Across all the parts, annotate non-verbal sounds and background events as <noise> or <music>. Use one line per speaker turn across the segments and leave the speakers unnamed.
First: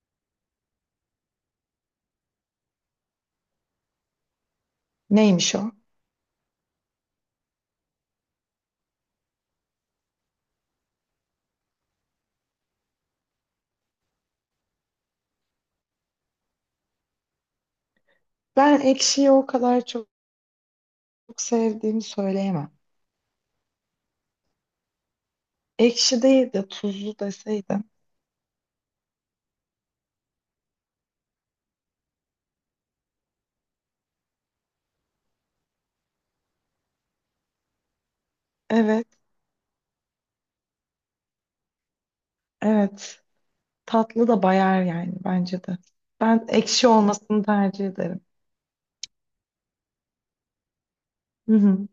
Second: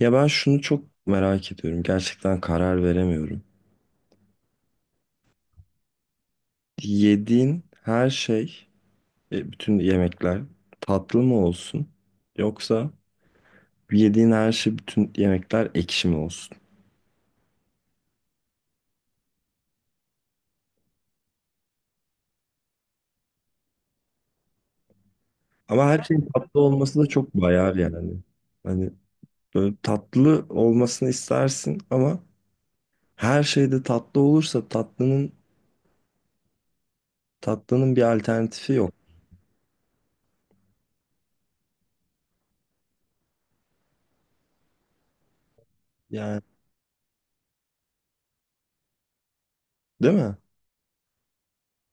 Ya ben şunu çok merak ediyorum. Gerçekten karar veremiyorum.
Neymiş o?
Yediğin her şey, bütün yemekler tatlı mı olsun? Yoksa yediğin her şey, bütün yemekler ekşi mi olsun?
Ben ekşiyi o kadar çok sevdiğimi söyleyemem.
Ama her
Ekşi
şeyin
değil
tatlı
de
olması da
tuzlu
çok bayar
deseydim.
yani. Hani böyle tatlı olmasını istersin ama her şeyde tatlı olursa tatlının bir alternatifi yok.
Evet, evet. Tatlı da bayar yani bence de.
Yani
Ben ekşi olmasını tercih ederim.
değil mi?
Hı hı,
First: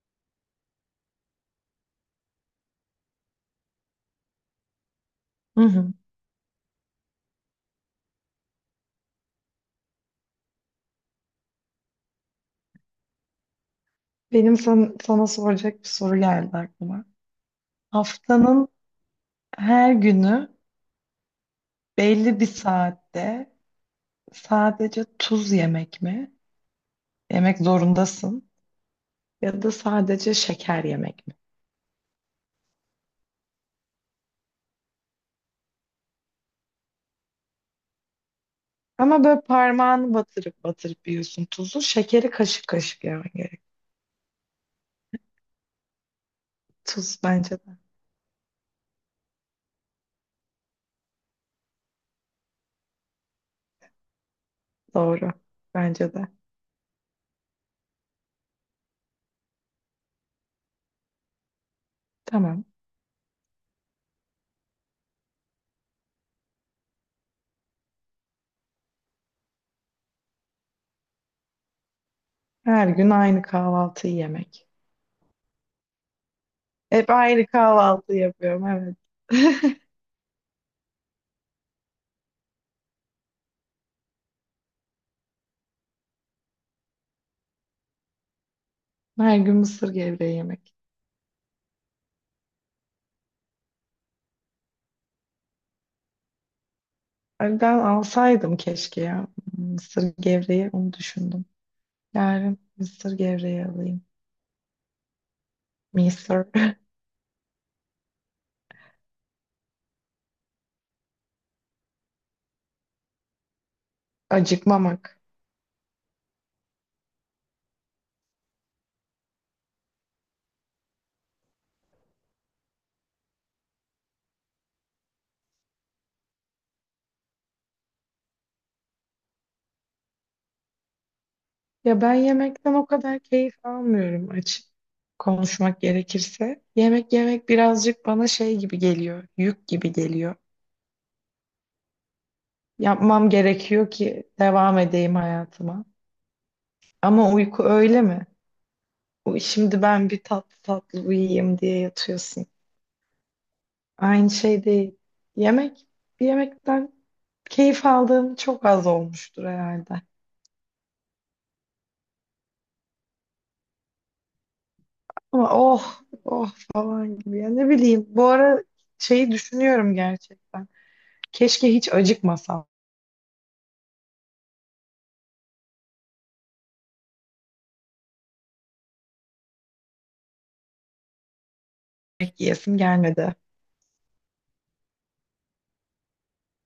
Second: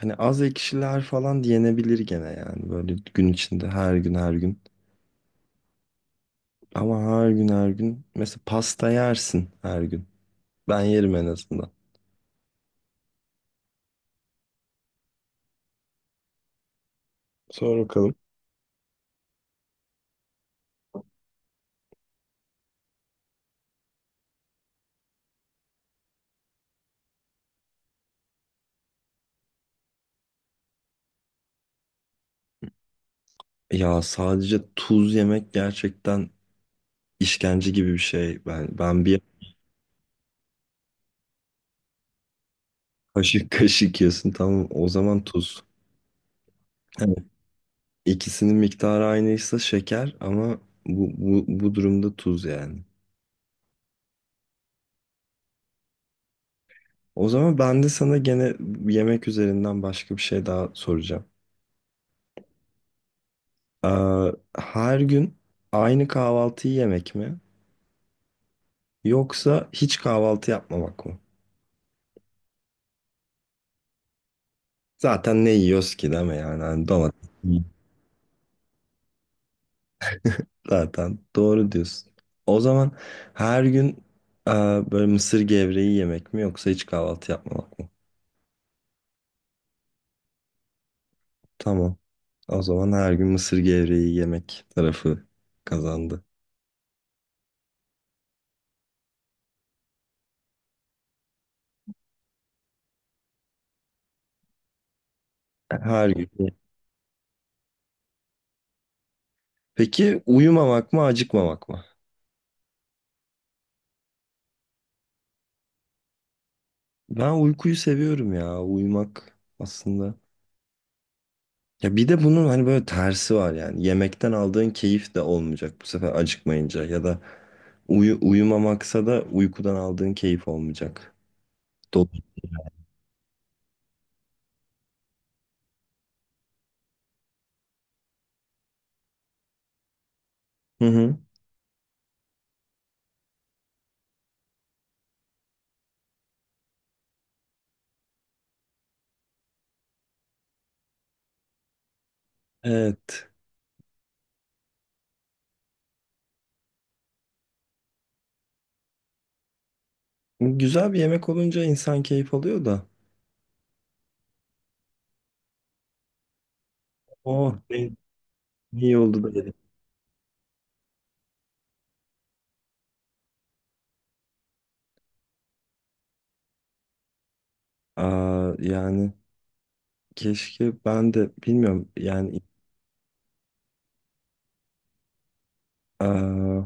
Hani az ekşiler falan yenebilir gene yani böyle gün içinde her gün her gün.
hı hı.
Ama her gün her gün. Mesela pasta yersin her gün. Ben yerim en azından.
Sana soracak bir soru geldi aklıma.
Sor bakalım.
Haftanın her günü belli bir saatte sadece tuz yemek mi? Yemek zorundasın. Ya da sadece şeker yemek mi?
Ya sadece tuz yemek gerçekten işkence gibi bir şey. Ben bir
Ama böyle parmağını batırıp batırıp yiyorsun tuzu. Şekeri kaşık kaşık yemen
kaşık <laughs>
gerek.
kaşık yiyorsun tamam o zaman tuz. Evet.
Tuz bence de.
İkisinin miktarı aynıysa şeker ama bu durumda tuz yani.
Doğru. Bence de.
O zaman ben de sana gene yemek üzerinden başka bir şey daha soracağım.
Tamam.
Ee, Her gün aynı kahvaltıyı yemek mi? Yoksa hiç kahvaltı yapmamak mı?
Her gün aynı kahvaltıyı yemek.
Zaten ne yiyoruz ki değil mi yani? Hani
Hep
domates
aynı kahvaltı yapıyorum evet. <laughs>
zaten doğru diyorsun. O zaman her gün e, böyle mısır gevreği yemek mi yoksa hiç kahvaltı yapmamak mı?
Her gün mısır gevreği yemek.
Tamam. O zaman her gün mısır gevreği yemek tarafı kazandı.
Ay, ben alsaydım keşke ya. Mısır gevreği onu düşündüm. Yarın mısır gevreği alayım.
Her
Mısır.
gün.
<laughs>
Peki uyumamak mı acıkmamak mı?
Acıkmamak.
Ben uykuyu seviyorum ya. Uyumak aslında. Ya bir de bunun hani böyle tersi var yani. Yemekten aldığın keyif de olmayacak bu sefer acıkmayınca ya da uyumamaksa da uykudan aldığın keyif olmayacak.
Ya
Dolu.
ben yemekten o kadar keyif almıyorum açık konuşmak gerekirse. Yemek yemek birazcık bana şey gibi geliyor, yük gibi geliyor.
Hı hı.
Yapmam gerekiyor ki devam edeyim hayatıma. Ama uyku öyle mi? Şimdi ben bir tatlı tatlı uyuyayım diye yatıyorsun.
Evet.
Aynı şey değil. Yemek, yemekten keyif aldığım çok az olmuştur herhalde.
Güzel bir yemek olunca insan keyif alıyor da.
Ama oh, oh falan gibi ya
Oh
ne
ne,
bileyim. Bu ara
iyi oldu da
şeyi
yedim.
düşünüyorum gerçekten. Keşke hiç acıkmasam.
Aa, yani keşke ben de bilmiyorum yani
Yemek yiyesim gelmedi.
aa,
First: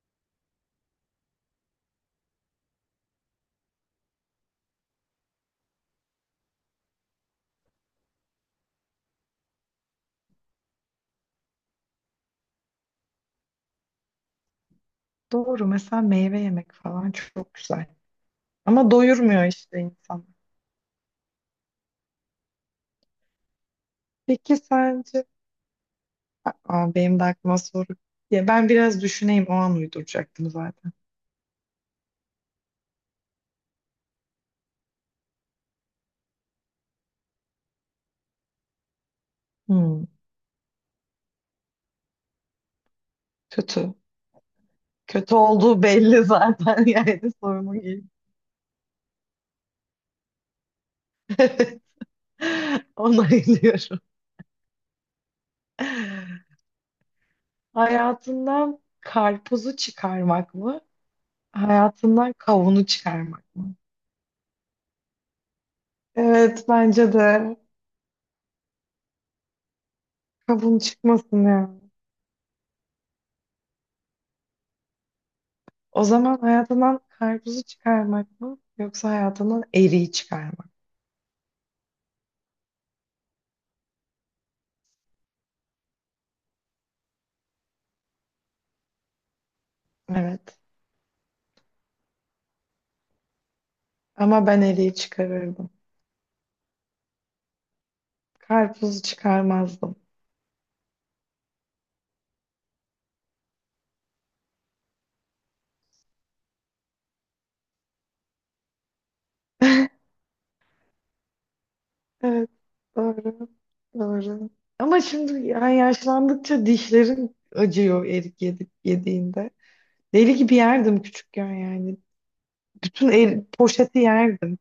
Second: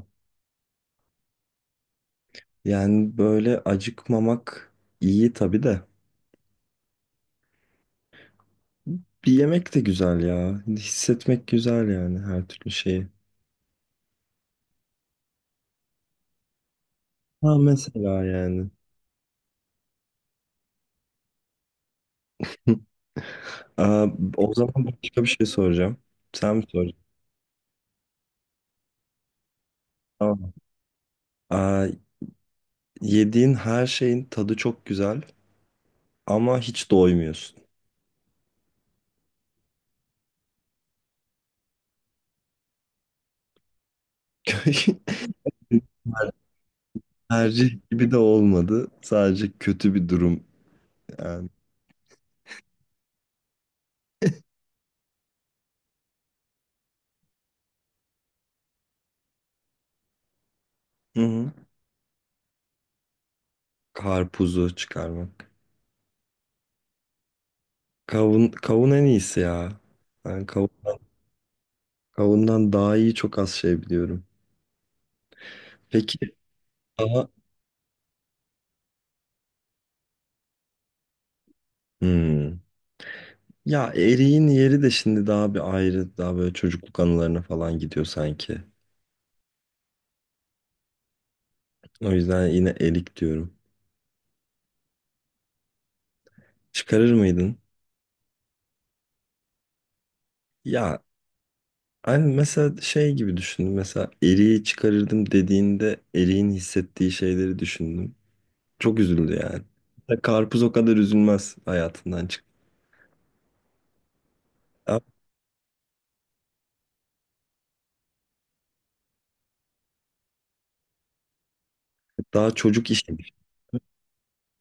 yani böyle acıkmamak iyi tabii de. Bir yemek de güzel ya. Hissetmek güzel yani her türlü şeyi.
Doğru, mesela meyve yemek falan çok
Ha
güzel.
mesela yani.
Ama doyurmuyor işte insan.
<laughs> Aa, o
Peki
zaman başka
sence?
bir şey soracağım. Sen mi
Aa,
soracaksın?
benim de aklıma soru. Ya ben biraz düşüneyim, o an uyduracaktım
Tamam.
zaten.
Aa, yediğin her şeyin tadı çok güzel ama hiç doymuyorsun.
Hmm, kötü.
<laughs>
Kötü olduğu belli zaten, <laughs> yani sorumun
Tercih
ilk.
gibi de olmadı. Sadece kötü bir durum yani.
<laughs> Onaylıyorum. Hayatından karpuzu çıkarmak mı?
Hı hı.
Hayatından kavunu çıkarmak mı?
Karpuzu çıkarmak.
Evet bence de.
Kavun, kavun en iyisi ya. Ben
Kabuğun
kavundan,
çıkmasın ya.
kavundan daha iyi çok az şey biliyorum.
O
Peki
zaman hayatından
daha...
karpuzu çıkarmak mı yoksa hayatından eriği çıkarmak mı?
Hmm. Ya Eri'nin yeri de şimdi daha bir ayrı, daha böyle çocukluk anılarına falan gidiyor sanki.
Evet.
O yüzden yine Erik diyorum.
Ama ben eriği çıkarırdım.
Çıkarır mıydın?
Karpuzu çıkarmazdım.
Ya hani mesela şey gibi düşündüm. Mesela Eri'yi çıkarırdım dediğinde Eri'nin hissettiği şeyleri düşündüm. Çok üzüldü yani.
<laughs>
Ya Karpuz o kadar üzülmez hayatından çık.
Evet. Doğru. Doğru.
Ama
Ama şimdi yani yaşlandıkça dişlerim acıyor erik yedik yediğinde. Deli gibi yerdim küçükken yani.
daha çocuk işi.
Bütün el, poşeti yerdim.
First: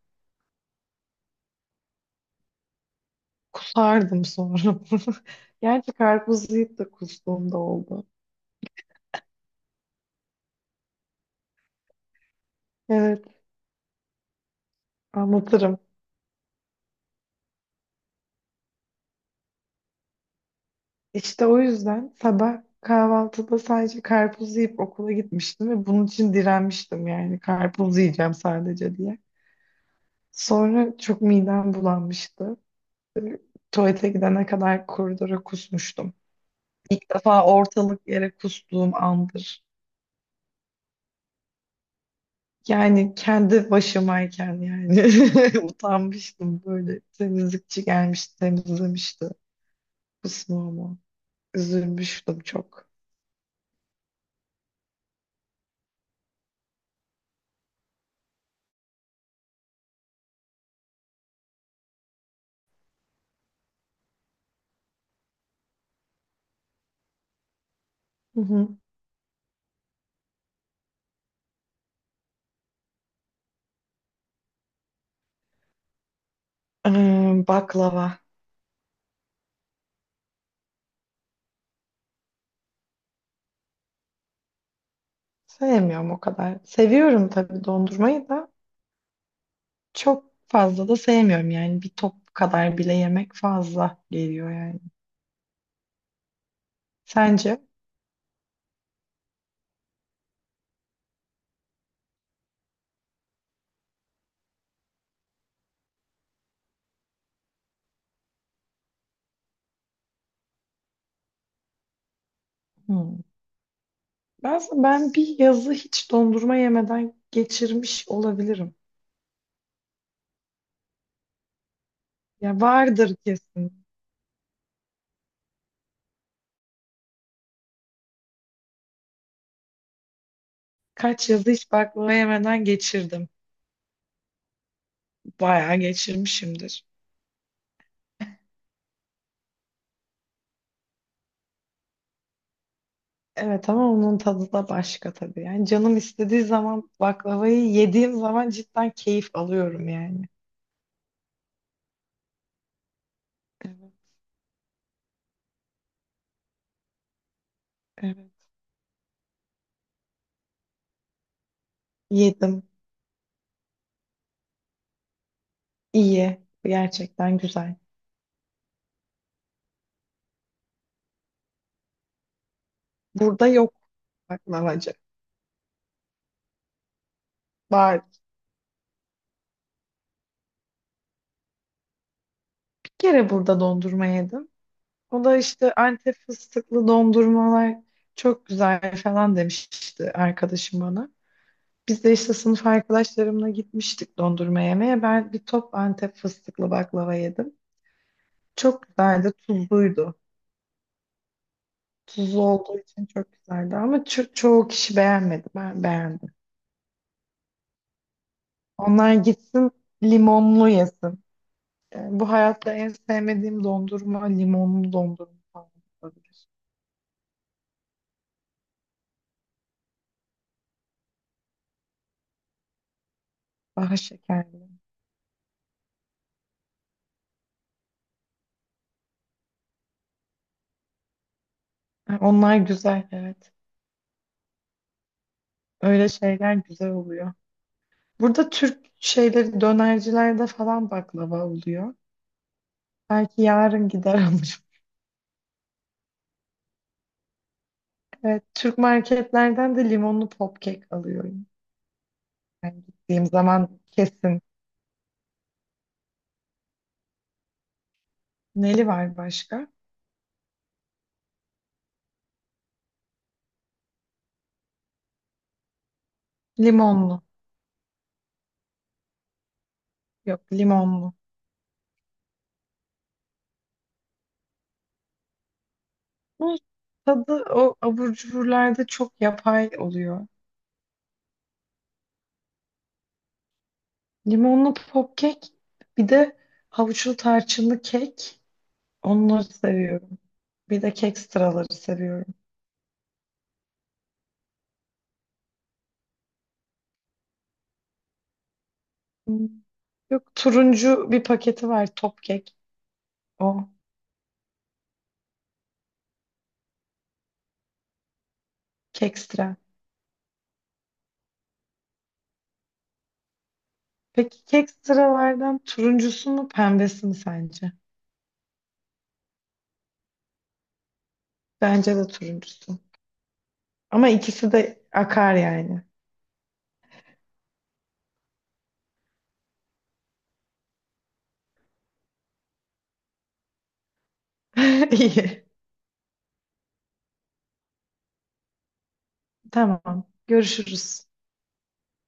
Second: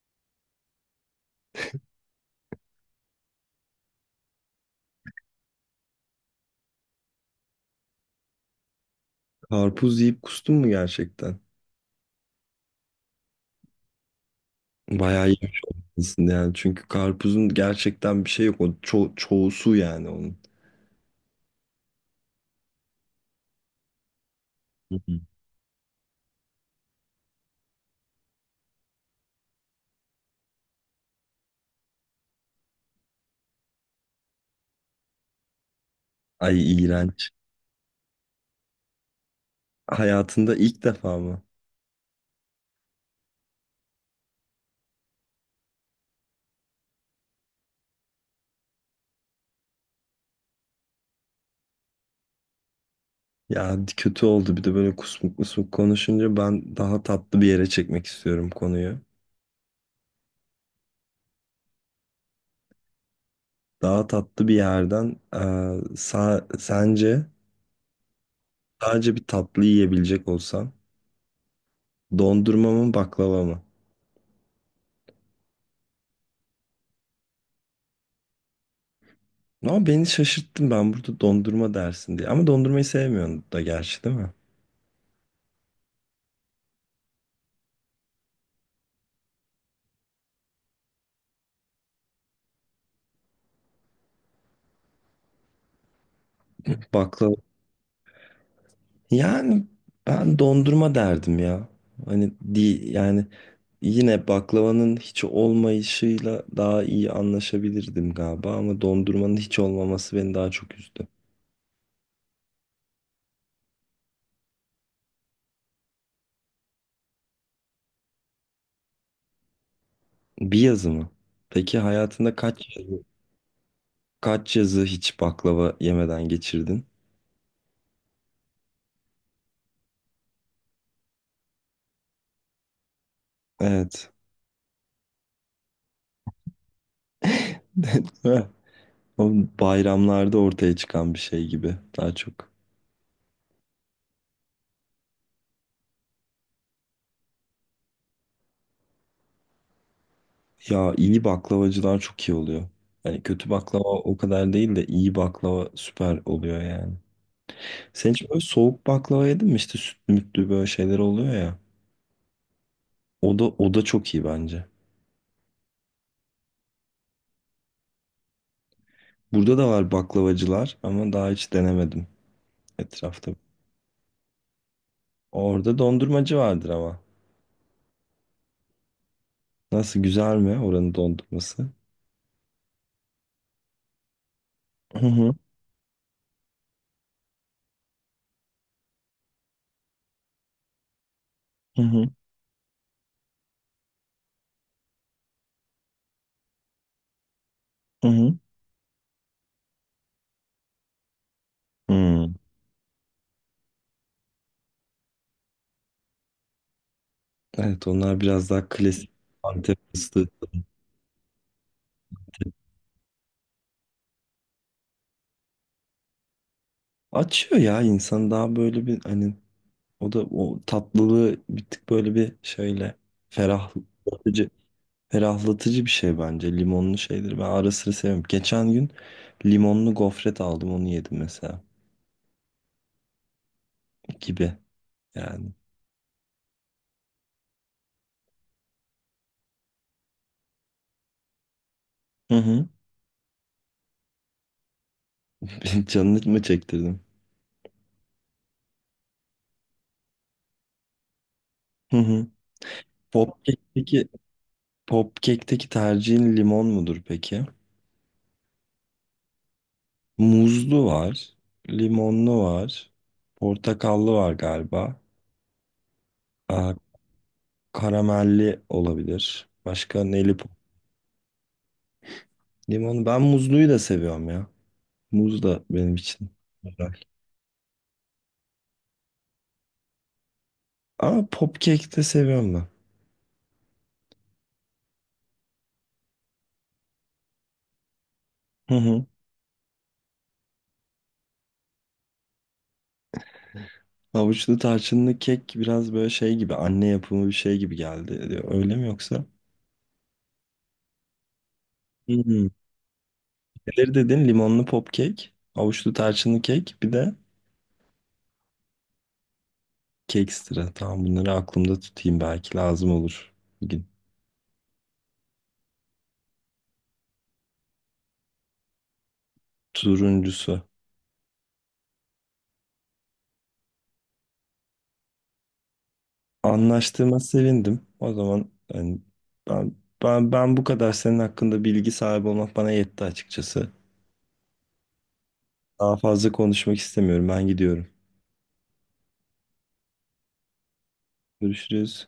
Kusardım sonra. <laughs> Gerçi karpuz yiyip de kustuğum da oldu.
Karpuz yiyip kustun mu gerçekten?
Evet,
Bayağı yemiş
anlatırım.
olmalısın yani. Çünkü karpuzun gerçekten bir şey yok. O çoğu su yani onun.
İşte o yüzden sabah kahvaltıda sadece karpuz yiyip okula gitmiştim ve bunun için direnmiştim yani karpuz yiyeceğim sadece diye. Sonra çok midem bulanmıştı. Ee, Tuvalete gidene kadar koridora kusmuştum.
Ay
İlk
iğrenç.
defa ortalık yere kustuğum andır.
Hayatında ilk defa mı?
Yani kendi başımayken yani <laughs> utanmıştım böyle. Temizlikçi gelmişti, temizlemişti kusmuğumu. Üzülmüştüm çok.
Ya kötü oldu bir de böyle kusmuk kusmuk konuşunca ben daha tatlı bir yere çekmek istiyorum konuyu. Daha tatlı bir yerden sence
Hı hı.
sadece bir tatlı yiyebilecek olsan dondurma mı baklava mı?
Baklava.
Ama beni şaşırttın ben burada dondurma dersin diye. Ama dondurmayı sevmiyorsun da gerçi değil mi?
Sevmiyorum o kadar. Seviyorum tabii dondurmayı da, çok fazla da sevmiyorum yani, bir top kadar bile yemek fazla geliyor yani.
Baklava.
Sence?
Yani ben dondurma derdim ya. Hani, yani yine baklavanın hiç olmayışıyla daha iyi anlaşabilirdim galiba ama dondurmanın hiç olmaması beni daha çok üzdü.
Hmm. Ben bir yazı hiç dondurma yemeden geçirmiş olabilirim.
Bir yazı mı? Peki hayatında
Ya
kaç yazı,
vardır kesin.
kaç yazı hiç baklava yemeden geçirdin?
Kaç yazı hiç baklava yemeden geçirdim.
Evet.
Bayağı geçirmişimdir.
Heh. O bayramlarda ortaya çıkan bir şey gibi daha çok.
Evet ama onun tadı da başka tabii. Yani canım istediği zaman baklavayı yediğim zaman cidden keyif alıyorum yani.
Ya iyi baklavacılar çok iyi oluyor. Yani kötü baklava
Evet,
o kadar değil de iyi baklava süper oluyor yani. Sen hiç
evet.
böyle soğuk baklava yedin mi? İşte sütlü mütlü böyle şeyler oluyor ya.
Yedim.
O da çok iyi bence.
İyi. Gerçekten güzel.
Burada da var baklavacılar ama daha hiç denemedim etrafta.
Burada yok baklavacı.
Orada dondurmacı vardır ama.
Var.
Nasıl güzel mi oranın dondurması?
Bir kere burada dondurma yedim.
Hı
O
hı,
da işte Antep fıstıklı dondurmalar çok güzel falan demişti arkadaşım bana.
hı
Biz
hı,
de işte sınıf arkadaşlarımla gitmiştik dondurma yemeye. Ben bir top Antep fıstıklı baklava yedim.
hı. Hı.
Çok güzeldi, tuzluydu.
Hmm.
Tuzlu olduğu için çok güzeldi ama çoğu kişi beğenmedi. Ben beğendim.
Evet onlar biraz daha klasik
Onlar gitsin
Antep fıstığı.
limonlu yesin. Bu hayatta en sevmediğim dondurma limonlu dondurma falan olabilir.
Açıyor ya insan daha böyle bir hani o da o tatlılığı bir tık böyle bir şöyle
Daha
ferahlatıcı.
şekerli.
Ferahlatıcı bir şey bence. Limonlu şeydir. Ben ara sıra seviyorum. Geçen gün limonlu gofret aldım onu yedim mesela.
Onlar güzel evet.
Gibi yani.
Öyle şeyler güzel oluyor. Burada Türk şeyleri dönercilerde falan baklava oluyor.
Hı hı.
Belki yarın gider alırım. <laughs>
<laughs> Canını mı çektirdim?
Evet, Türk marketlerden de limonlu popkek alıyorum.
Hı hı.
Yani gittiğim zaman
Popcake'teki
kesin.
Popcake'teki tercihin limon mudur peki?
Neli var başka?
Muzlu var. Limonlu var. Portakallı var galiba. Aa,
Limonlu.
karamelli olabilir. Başka neli
Yok
pop?
limonlu.
Limonu. Ben muzluyu da seviyorum ya. Muz da benim için
Bu
güzel.
tadı o abur cuburlarda çok yapay oluyor.
Ama popkek de seviyorum ben.
Limonlu popkek, bir de havuçlu tarçınlı kek.
Hı hı.
Onları seviyorum. Bir de kek sıraları seviyorum.
Havuçlu tarçınlı kek biraz böyle şey gibi anne yapımı bir şey gibi geldi diyor. Öyle mi yoksa?
Hmm. Yok, turuncu bir paketi var top
Hmm.
kek. O
Neleri dedin? Limonlu pop kek, havuçlu tarçınlı kek, bir de
kek sıra.
kekstra. Tamam bunları aklımda tutayım belki lazım olur bir gün.
Peki kek sıralardan turuncusu mu pembesi mi sence?
Turuncusu.
Bence de turuncusu. Ama ikisi de akar yani.
Anlaştığıma sevindim. O zaman hani ben ben bu kadar senin hakkında bilgi sahibi olmak bana yetti açıkçası.
<laughs> İyi.
Daha fazla konuşmak istemiyorum. Ben gidiyorum.
Tamam. Görüşürüz.
Görüşürüz.